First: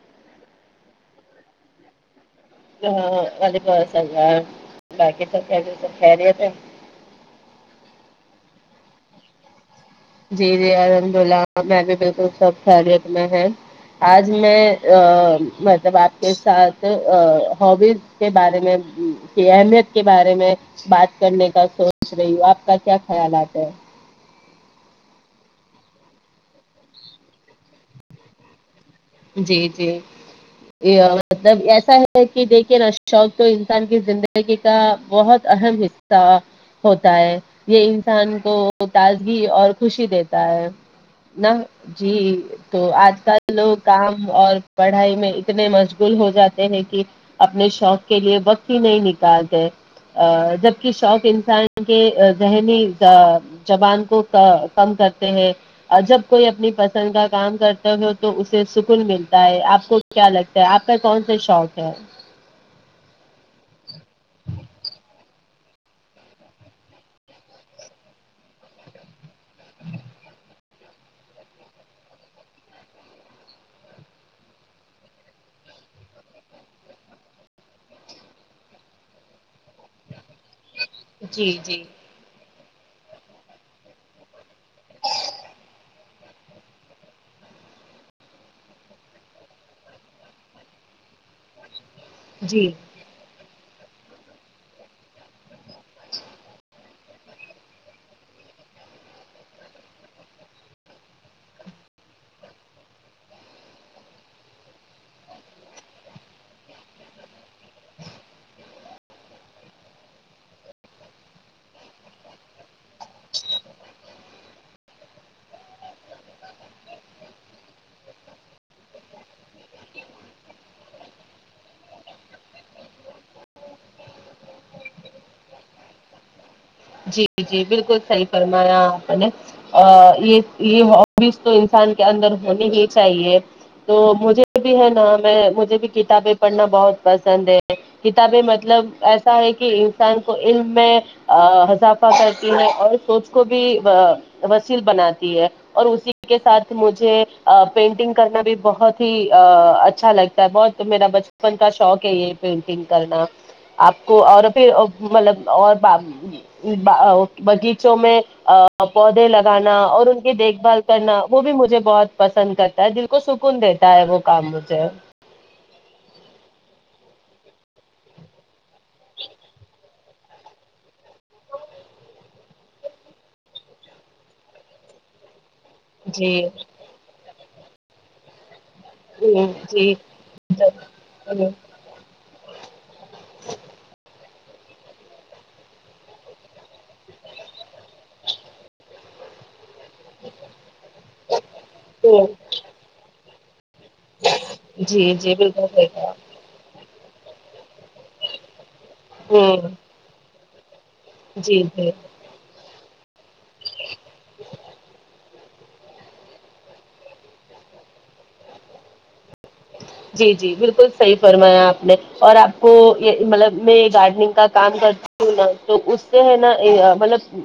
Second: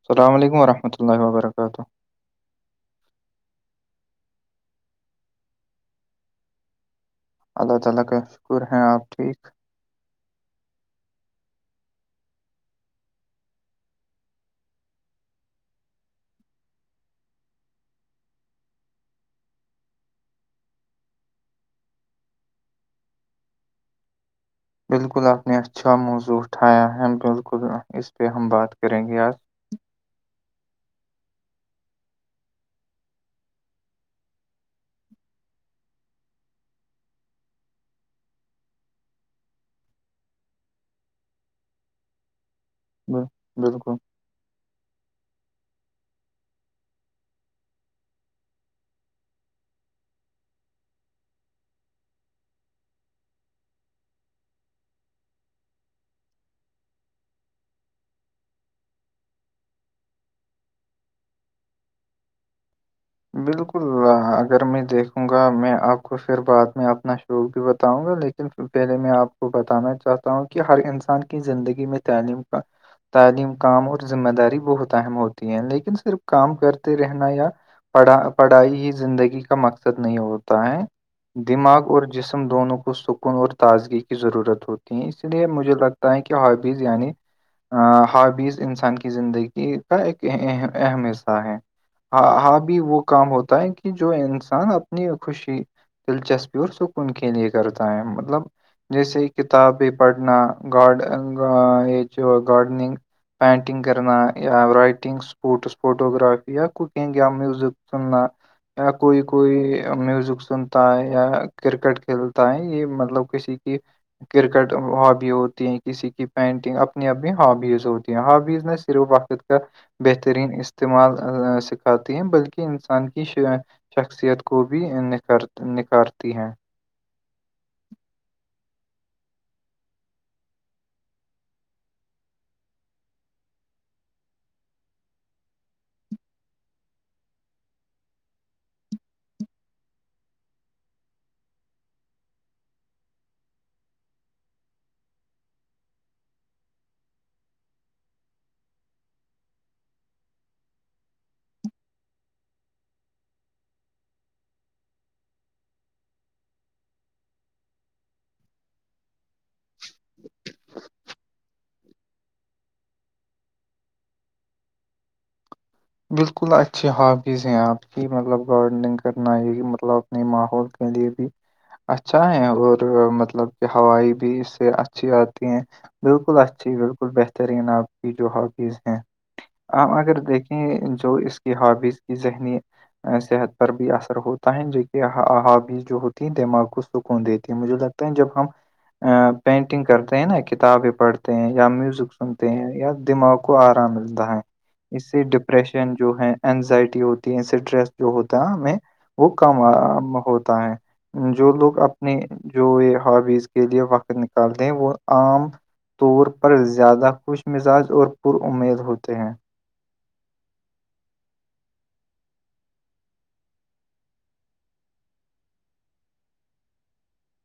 السلام علیکم ورحمۃ اللہ و برکاتہ ہاں ولیکم السلام باقی سب سب کہہ رہیے تھ اللہ تعا لا کا شکر ہے آپ ٹھیک جی جی الحمد اللہ میں بھی بالکل سب خیٹ میں ہے آج میں مطلب آپ کے ساتھ ہبی کے بارے میں کی اہمیت کے بارے میں بات کرنے کا سوچ رہی ہوں آپ کا کیا خیال آتا ہے بالکل آپ نے اچھا موضوع اٹھایا ہے بالکل اس پہ ہم بات کریں گے آار جی جی یہ مطلب ایسا ہے کہ دیکھیے نا شوق تو انسان کی زندگی کی کا بہت اہم حصہ ہوتا ہے یہ انسان کو تازگی اور خوشی دیتا ہے نہ جی تو آج بل- کل لوگ بالکل کام اور پڑھائی میں اتنے مشغول ہو جاتے ہیں کہ اپنے شوق کے لیے وقت ہی نہیں نکالتے ا جبک شوق انسان کے ذہنی زبان کو کم کرتے ہیں جب کوئی اپنی پسند کا کام کرتا ہو تو اس سے سکون ملتا ہے آپ کو کیا لگتا ہے آپ کا کون سا شوق ہے بالکل اگر میں دیکھوں گا میں آپ کو پھر بعد میں اپنا شوق بھی بتاؤں گا لیکن پہلے میں آپ کو بتانا چاہتا ہوں کہ ہر انسان کی زندگی میں تعلیم کا تعلیم کام اور ذمہ داری بہت اہم ہوتی ہے لیکن صرف کام کرتے رہنا یا پڑھا پڑھائی ہی زندگی کا مقصد نہیں ہوتا ہے جی جی دماغ اور جسم دونوں کو سک کن اور تازگی کی ضرورت ہوتی ہے اسی لیے مجھے لگتا ہے کہ ہابیز یعنی ہابیز انسان کی زندگی کا ایک اہم حصہ ہے ہاں ہاں جی بھی وہ کام ہوتا ہے کہ جو انسان اپنی خوشی دلچسپی اور س کن کےنی گتائم مطلب جیسے ہی کتابیں پڑھنا گارڈ یہ جو گارڈننگ پینٹنگ کرنایا رائٹنگ سپوٹس فوٹوگرافی ککنگ یا میز تنا یا کوئی کوئی میوزک سنتا ہے یا کرکٹ کھیلتا ہے یہ مطلب کسی کہ کرکٹ ہابی ہوتی ہیں کسی کی پینٹنگ اپنی اپنی ہابیز ہوتی ہیں ہابیز نے صرف وقت کا بہترین استعمال سکھاتی ہیں بلکہ کہ انسان کی شخصیت کو بھی نکھ نکھارتی ہے جی جی بالکل صحیح فرمایاپ نے ا یہ یہ ہبیز تو انسان کے اندر ہونی ہی چاہیے تو مجھے بھی ہے نا میں مجھے بھی کتابیں پڑھنا بہت پسند ہے کتابیں مطلب ایسا ہے کہ انسان کو علم میں اضافہ کرتی ہے اور سوچ کو بھی وسیل بناتی ہے اور اسی کے ساتھ مجھے پینٹنگ کرنا بھی بہت ہی اچھا لگتا ہے بہت تو میرا بچپن کا شوق ہے یہ پینٹنگ کرنا آپ کو اور پھر مطلب اور باغیچوں میں پودے لگانا اور ان کی دیکھ بھال کرنا وہ بھی مجھے بہت پسند کرتے دل کو سکون دیتا ہے وہ کام مجھے بالکل اچھی ہابیز ہیں آپ کی مطلب گارڈننگ کرنا یہ مطلب اپنے ماحول کے لیے بھی اچھا ہے اور مطلب کہ ہوائی بھی اس سے اچھی آتی ہے بالکل جی اچھی بالکل بہترین آپ کی جو ہابیز ہیں ہوں جی آپ اگر جو اس ہ کی ہابیز کی ذہنی صحت پر بھی اثر ہوتا ہے ج کہ حابی جو ہوتی ہیں دماغ کو سکون دیتی ہیں مجھے لگتا جب ہم پینٹنگ کرتے نا کتابیں پڑھتے ہیں یا میوزک سنتے ہیں یا دماغ کو آرام ملتا ہے اس جی سے جی بالکل صحیح ڈپریشن جو کہا ہے اینزائٹی ہوتی ہے سٹریس جو ہوتا ہے ہمیں وہ کم ہ ہوتا ہے جو جی لوگ جی اپنی جو یہ ہابیز کے لیے وقت نکالتے ہیں وہ عام طور پر زیادہ خوش مزاج اور پرمید ہوتے ہیں جی جی بالکل صحیح فرمایا آپ نے اور آپ کو یہ مطلب میں یہ گارڈننگ کا کام کرتا سنا تو اس سے ہے نا مطلب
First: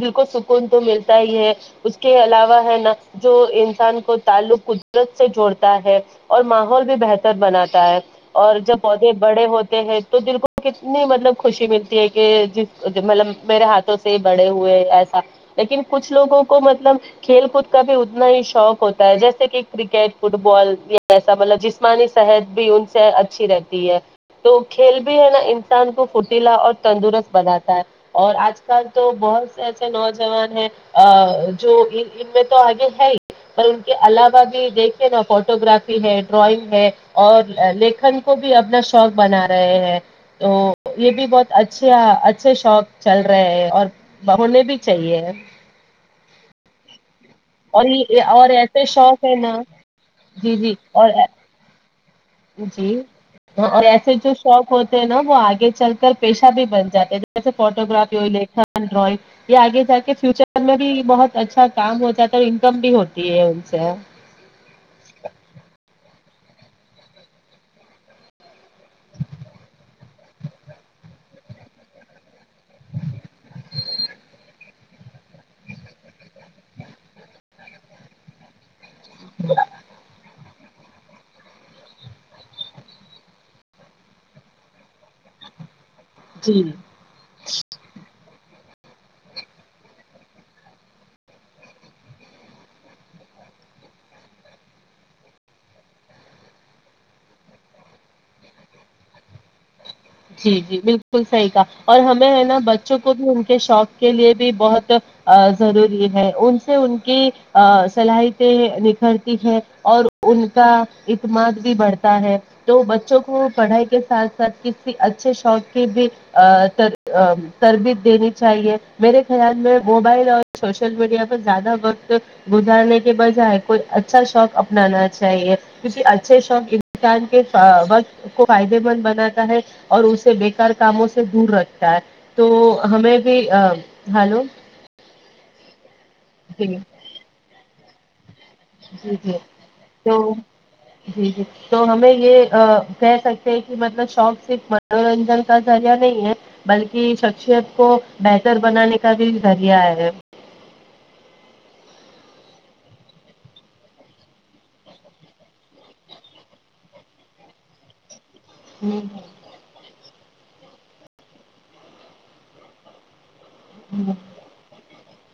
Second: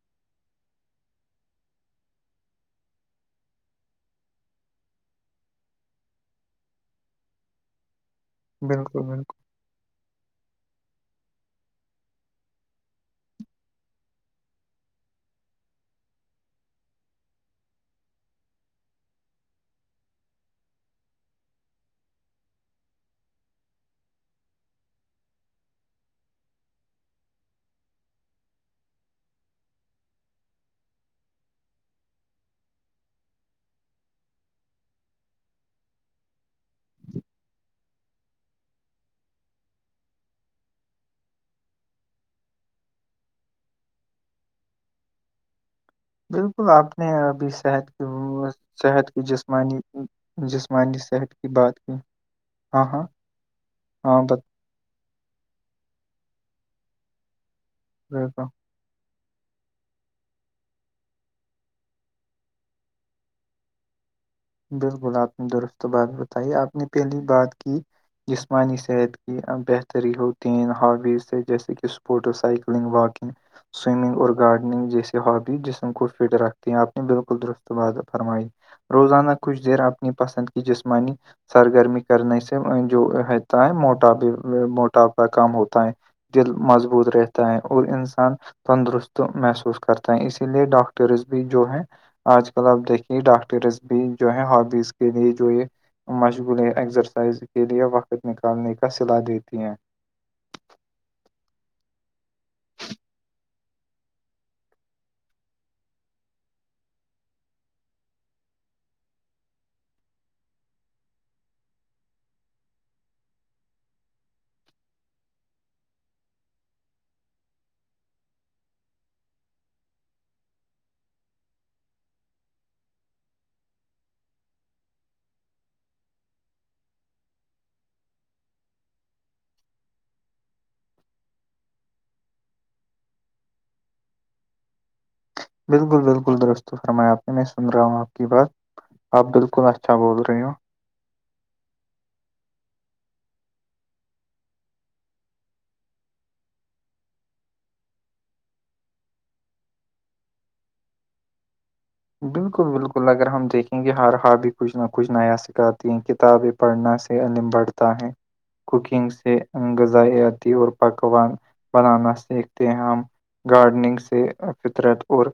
دل کو سکون تو ملتا ہی ہے اس کے علاوہ ہے ن جو انسان کو تعلق قدرت سے جوڑتا ہے اور م بھی بہتر بناتا ہے اور جب بالکل پودے بالکل بڑے ہوتے ہیں تو د کو کتنی مطلب خوشی ملتی ہے کہ جس مطلب میرے ہاتھوں سے بڑے ہوئے ایسا لیکن کچھ لوگوں کو مطلب کھیل کود کا بھی اتنا ہی شوق ہوتا ہے جیسے کہ کرکٹ فٹ بال ا مطلب جسمانی صحت بھی ان سے اچھی رہتی ہے تو کھیل بھی ہے نا انسان کو فرتیلا اور تندرست بناتا ہے اور آج کل تو بہت سے ایسے نوجوان ہیں ا جو ان میں تو آگے ہے ہی پر ان کے علاوہ بھی دیکھیے نا فوٹو گراف ہے ڈرائنگ ہے اور لکھن کو بھی اپنا شوق بنا رہے ہیں تو یہ بھی بہت اچھے اچھے شوق چل رہے ہیں اور بولے بھی چاہیے بالکل آپ نے اب اور صحت کی یہ اور ایسے صحت کی شوق ہے نا جسمانی جی جی جسمانی اور صحت کی بات کہ جی اور ایسے جو شوق ہوتے ہیں نا وہ آگے چل کر پیشہ بھی بن جاتے تھ فوٹو گگرافی ہو بتا لکھن ڈرائگ یہ آگے جا کے فیوچر میں بھی بہت اچھا کام ہو جاتا ہے اور انکم بھی ہوتی ہے ان سے بالکل آپ نے درست بات بتائی آپ نے پہلی بات کی جسمانی صحت کی بہتری ہو تین ہابیز سے جیسے کہ سپوٹو سائیکل لنگ باکنگ سوئمنگ اور گارڈننگ جیسسی ہابی جسم کو فٹ رکھتی ہیں آپ نے بالکل درست فرمائی روزانہ کچھ دیر اپنی پسند کی جسمانی سرگرمی کرنے سے جو رہتا ہے موٹاپے موٹاپا کام ہوتا ہے دل جی مضبوط رہتا تا ہے اور انسان تندرست محسوس کرتا ہے اسی لیے ڈاکٹرز بھی جو ہے آج کل آپ دیکھییںے ڈاکٹرس بھی جو ہے ہبیز کے لیے جو یہ مشغول ایکسرسائز کے لیے وقت نکالنے کا صلاح دیتی ہیں جی جی بالکل صحیح کا اور ہمیں ہے نا بچوں کو بھی ان کے شوق کے لیے بھی بہت ضروری ہے ان سے ان کی صلاحیتیں نکھرتی ہے اور ان کا اعتماد بھی بڑھتا ہے تو بچوں کو پڑھائی کے ساتھ ساتھ کس اچھے شوق کے بھی تربیت دینی چاہیے میرے خیال میں موبائل اور سوشل میڈیا پر زیادہ وقت گزارنے کے بجائے کوئی اچھا شوق اپنانا چاہیے کیونکہ اچھے شوق انسان کے وقت کو فائدے مند بناتا ہے اور اسے بےیکار کاموں سے دور رکھتا ہے تو ہمیں بھی ہلو [inaudible] [inaudible] بالکل بالکل جی درستو فرمایا آپ نے میں سن رہا ہوں آپ کی بات جی آپ جی بالکل اچھا تو بول رہی ہو [unintelligible] [unintelligible] تو ہمیں یہ کہہ سکتے ہیں کہ مطلب شوق صرف منورنجن کا ذریعہ نہیں ہے بلکہ شخصیت کو بہتر بنانے کا بھی ذریعہ ہے بالکل بالکل اگر ہم دیکھیں گے ہر ہا بھی کچھ نہ کچھ نیا سکھاتی ہیں کتابیں پڑھنا سے انم بڑھتا ہے کوکنگ سے غذائی آتی اور پکوان بنانا سیکھتے ہیں ہم گارڈننگ سے فطرت اور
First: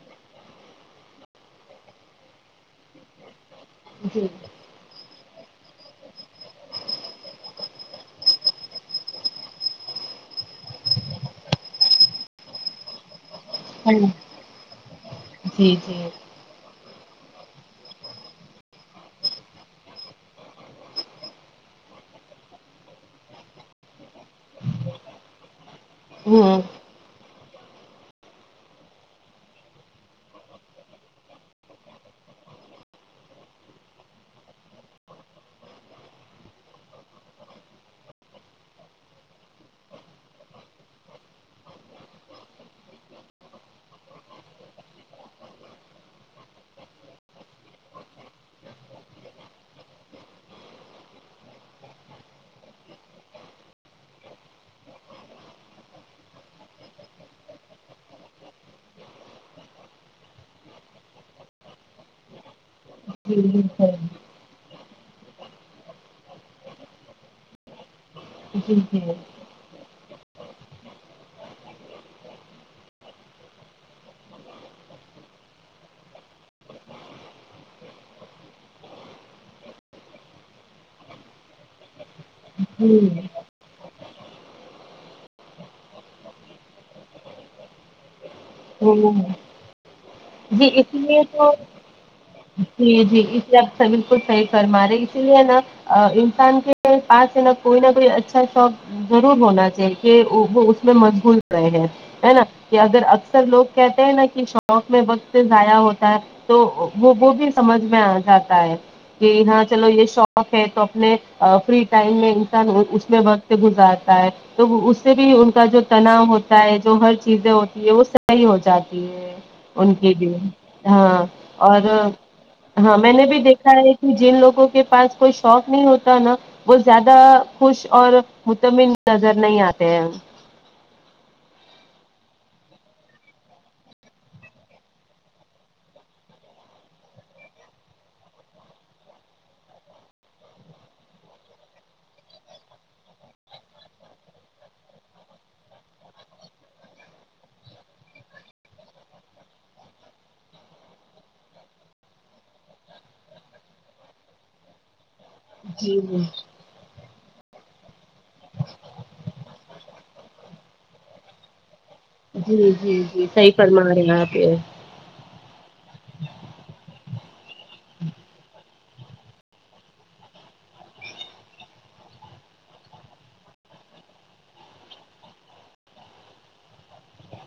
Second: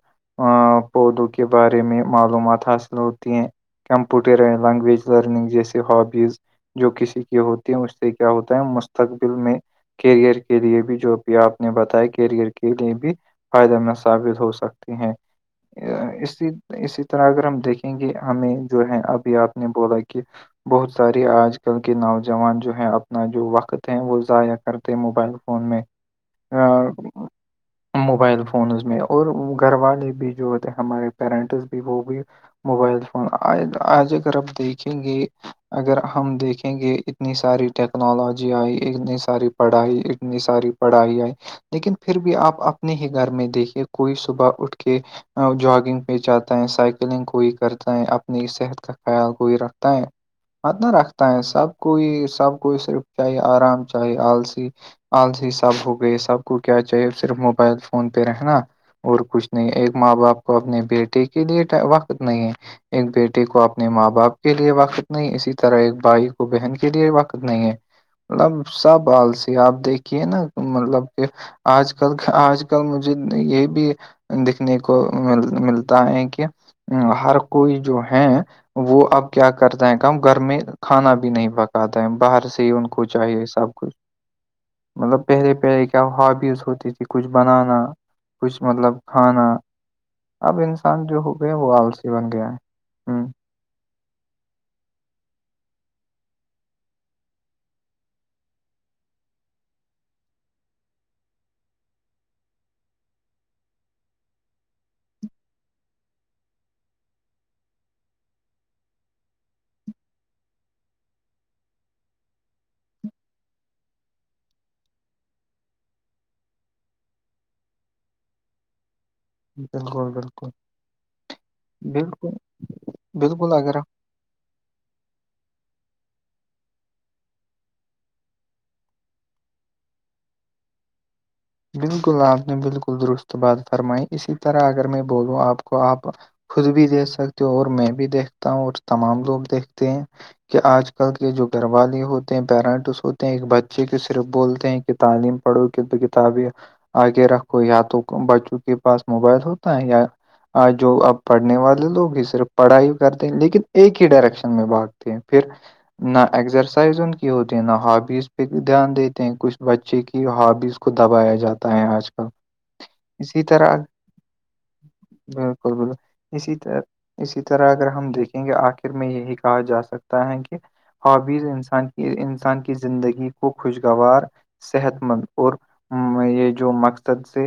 پودوں کے بارے میں معلومات حاصل ہوتی ہیں کمپیوٹر لیننگویج لرننگ جیسے ہابیز جو کسی کی ہوتی ہیں اس سے کیا ہوتا ہے مستقبل میں کیریئر کے لیے بھی جو بھی آپ نے بتایا کیریئر کے لیے بھی فائدے مند ثابت ہو سکتے ہیں جی جی جی اس اسی طرح اگر ہم دیکھیں گے ہمیں جو ہے ابھی آپ نے بولا کہ بہت سار آج کل کے نوجوان جو ہیں اپنا جو وقت ہے وہ ضائع کرتے موبائل فون میں ہوں [unintelligible] [unintelligible] موبائل فونز میں اور گھر والے بھی جو ہوتے ہیں ہمارے پیرنٹس بھی وہ بھی موبائل فون آج اگر آپ دیکھیں گے اگر ہم دیکھیں گے اتنی ساری ٹیکنالوجی آئی اتنی ساری پڑھائی اتنی ساری بڑھا دیا لیکن پھر بھی آپ اپنے ہی گھر میں دیکھیے کوئی صبح اٹھ کے جاگنگ یہ جاتا ہے سائیکلنگ کوئی کرتا ہے اپنی صحت کا خیال کوئی رکھتا ہے مت نہ رکھتا ہے سب کوئی سب کوئی صرف چاہی آرام چاہے آلسی آج ہی سب ہو گئی سب کو کیا چاہیے صرف موبائل فون پہ رہنا اور کچھ نہیں ایک ماں باپ کو اپنے بیٹے کے لیے وقت نہیں ہے ایک جی بیٹے کو جی اپنے ماں باپ کے لیے وقت نہیں اسی طرح ایک بھائی کو بہن کے لیے وقت نہیں ہے مطلب جی جی سب آالسی آپ دیکھیے نا مطلب کہ آج کل آج کل مجھے یہ بھی دیکھنے کو مل ملتا بتا ہے کہ ہر کوئی جو ہے وہ اب کیا کرتا ہے کام گھر میں کھانا بھی نہیں پکاتا ہے باہر سے سے ان کو چاہیے سب کچھ مطلب پہلے پہلے کیا ہابیز ہوتی تھی کچھ بنانا کچھ مطلب کھانا اب جی ان اسی جو لیے ہو گیا وہ آلسی بنگیا ہوں اسے آپ سبھی کو صحیح فرمارے اسی لیے نا انسان کے پاس ہے نا کوئی نہ کوئی اچھا شوق ضرور ہونا چاہیے کہ وہ اس میں مشغول ہوئے ہیں ہے نا کہ اگر اکثر لوگ کہتے ہیں نا کہ شوق میں وقت ضائع ہوتا ہے تو وہ وہ بھی سمجھ میں آ جاتا ہے کہ ہاں چلو یہ شوق ہے تو اپنے فری ٹائم میں انسان اس میں وقت گزارتا ہے تو اس سے بھی ان کا جو تناؤ ہوتا ہے جو ہر چیزیں ہوتی ہے وہ صحیح ہو جاتی ہے ان بالکل کے بھی بالکل ہاں اور بالکل ہاں میں نے بھی بالکل دیکھا اگر ہے جن لوگوں کے پاس کوئی شوق نہیں ہوتا نا وہ زیادہ خوش اور مطمن نظر نہیں آتے ہیں بالکل آپ نے بالکل درست بات فرمائی اسی طرح اگر میں بولوں آپ کو آپ خود بھی دیکھ سکتے ہو اور میں بھی دیکھتا ہوں اور تمام لوگ دیکھتے ہیں کہ آج کل کے جو گھر والے ہوتے ہیں پیرنٹس ہوتے ہیں ایک بچے کے صرف بولتے ہیں تعلیم پڑو کی کتاب آگے رکھو یا تو بچوں کے پاس موبائل ہوتا ہے یا آ جو اب پڑھنے والے لوگ ہی صرف پڑھائی کرتے ہیں لیکن ایک ہی ڈائریکشن میں بھگ پھر جی نہ ایکسرسائز ہوتے ہیں نا ہابیز پہ بھی دھیان دیتے ہیں کچھ بچے کی ہابیز کو دبایا جاتا ہے آج کل جی جی جی اسی صحیح طرح فما رہے ہیں آپ یہ بالکل بالکل اسی طر اسی طرح اگر ہم دیکھیں گے آخر میں یہی کہا جا سکتا ہے کہ ہابیز انسان کی انسان کی زندگی کو خوشگوار صحت مند اور یہ جو مقصد سے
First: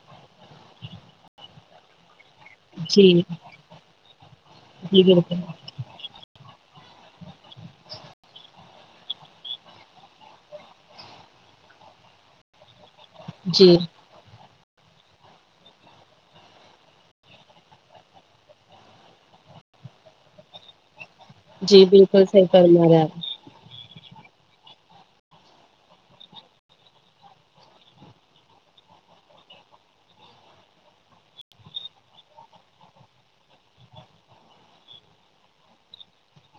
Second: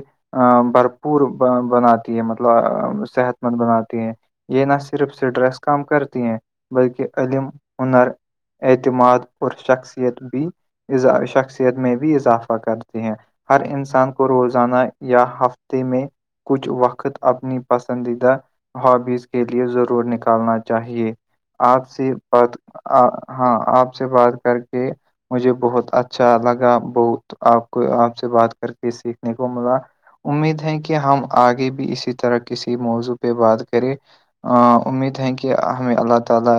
بھرپور بن مطلب جی صحت مند بناتے ہیں یہ نہ جی صرف بالکل سٹریس کا کام کرتی ہیں بلکہ عم ہنر اعتماد اور شخصیت بھیا شخصیت میں بھی اضافہ کر ہیں ہر جی انسان کو روزانہ یا ہفتے میں کچھ وقت اپنی پسندیدہ ہابیز کے لیے ضرور نکالنا چاہیے جی آپ سے بالکل صحیح بات فرما رہے ہیں آپ ہاں آپ سے بات کر کے مجھے بہت اچھا لگا بہت آپ کو آپ سے بات کر کے سیکھنے کو ملا امید ہے کہ ہم آگے بھی اسی طرح کسی موضوع پہ بات کریں ا امید ہے کہ ہمیں اللہ تعالی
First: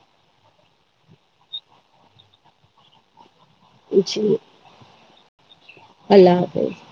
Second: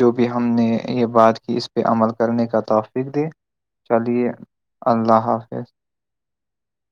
جو بھی ہم نے یہ بات کی اس پہ عمل کرنے کا توفق دے چلیے اللہ حافظ اللہ حافظ [inaudible]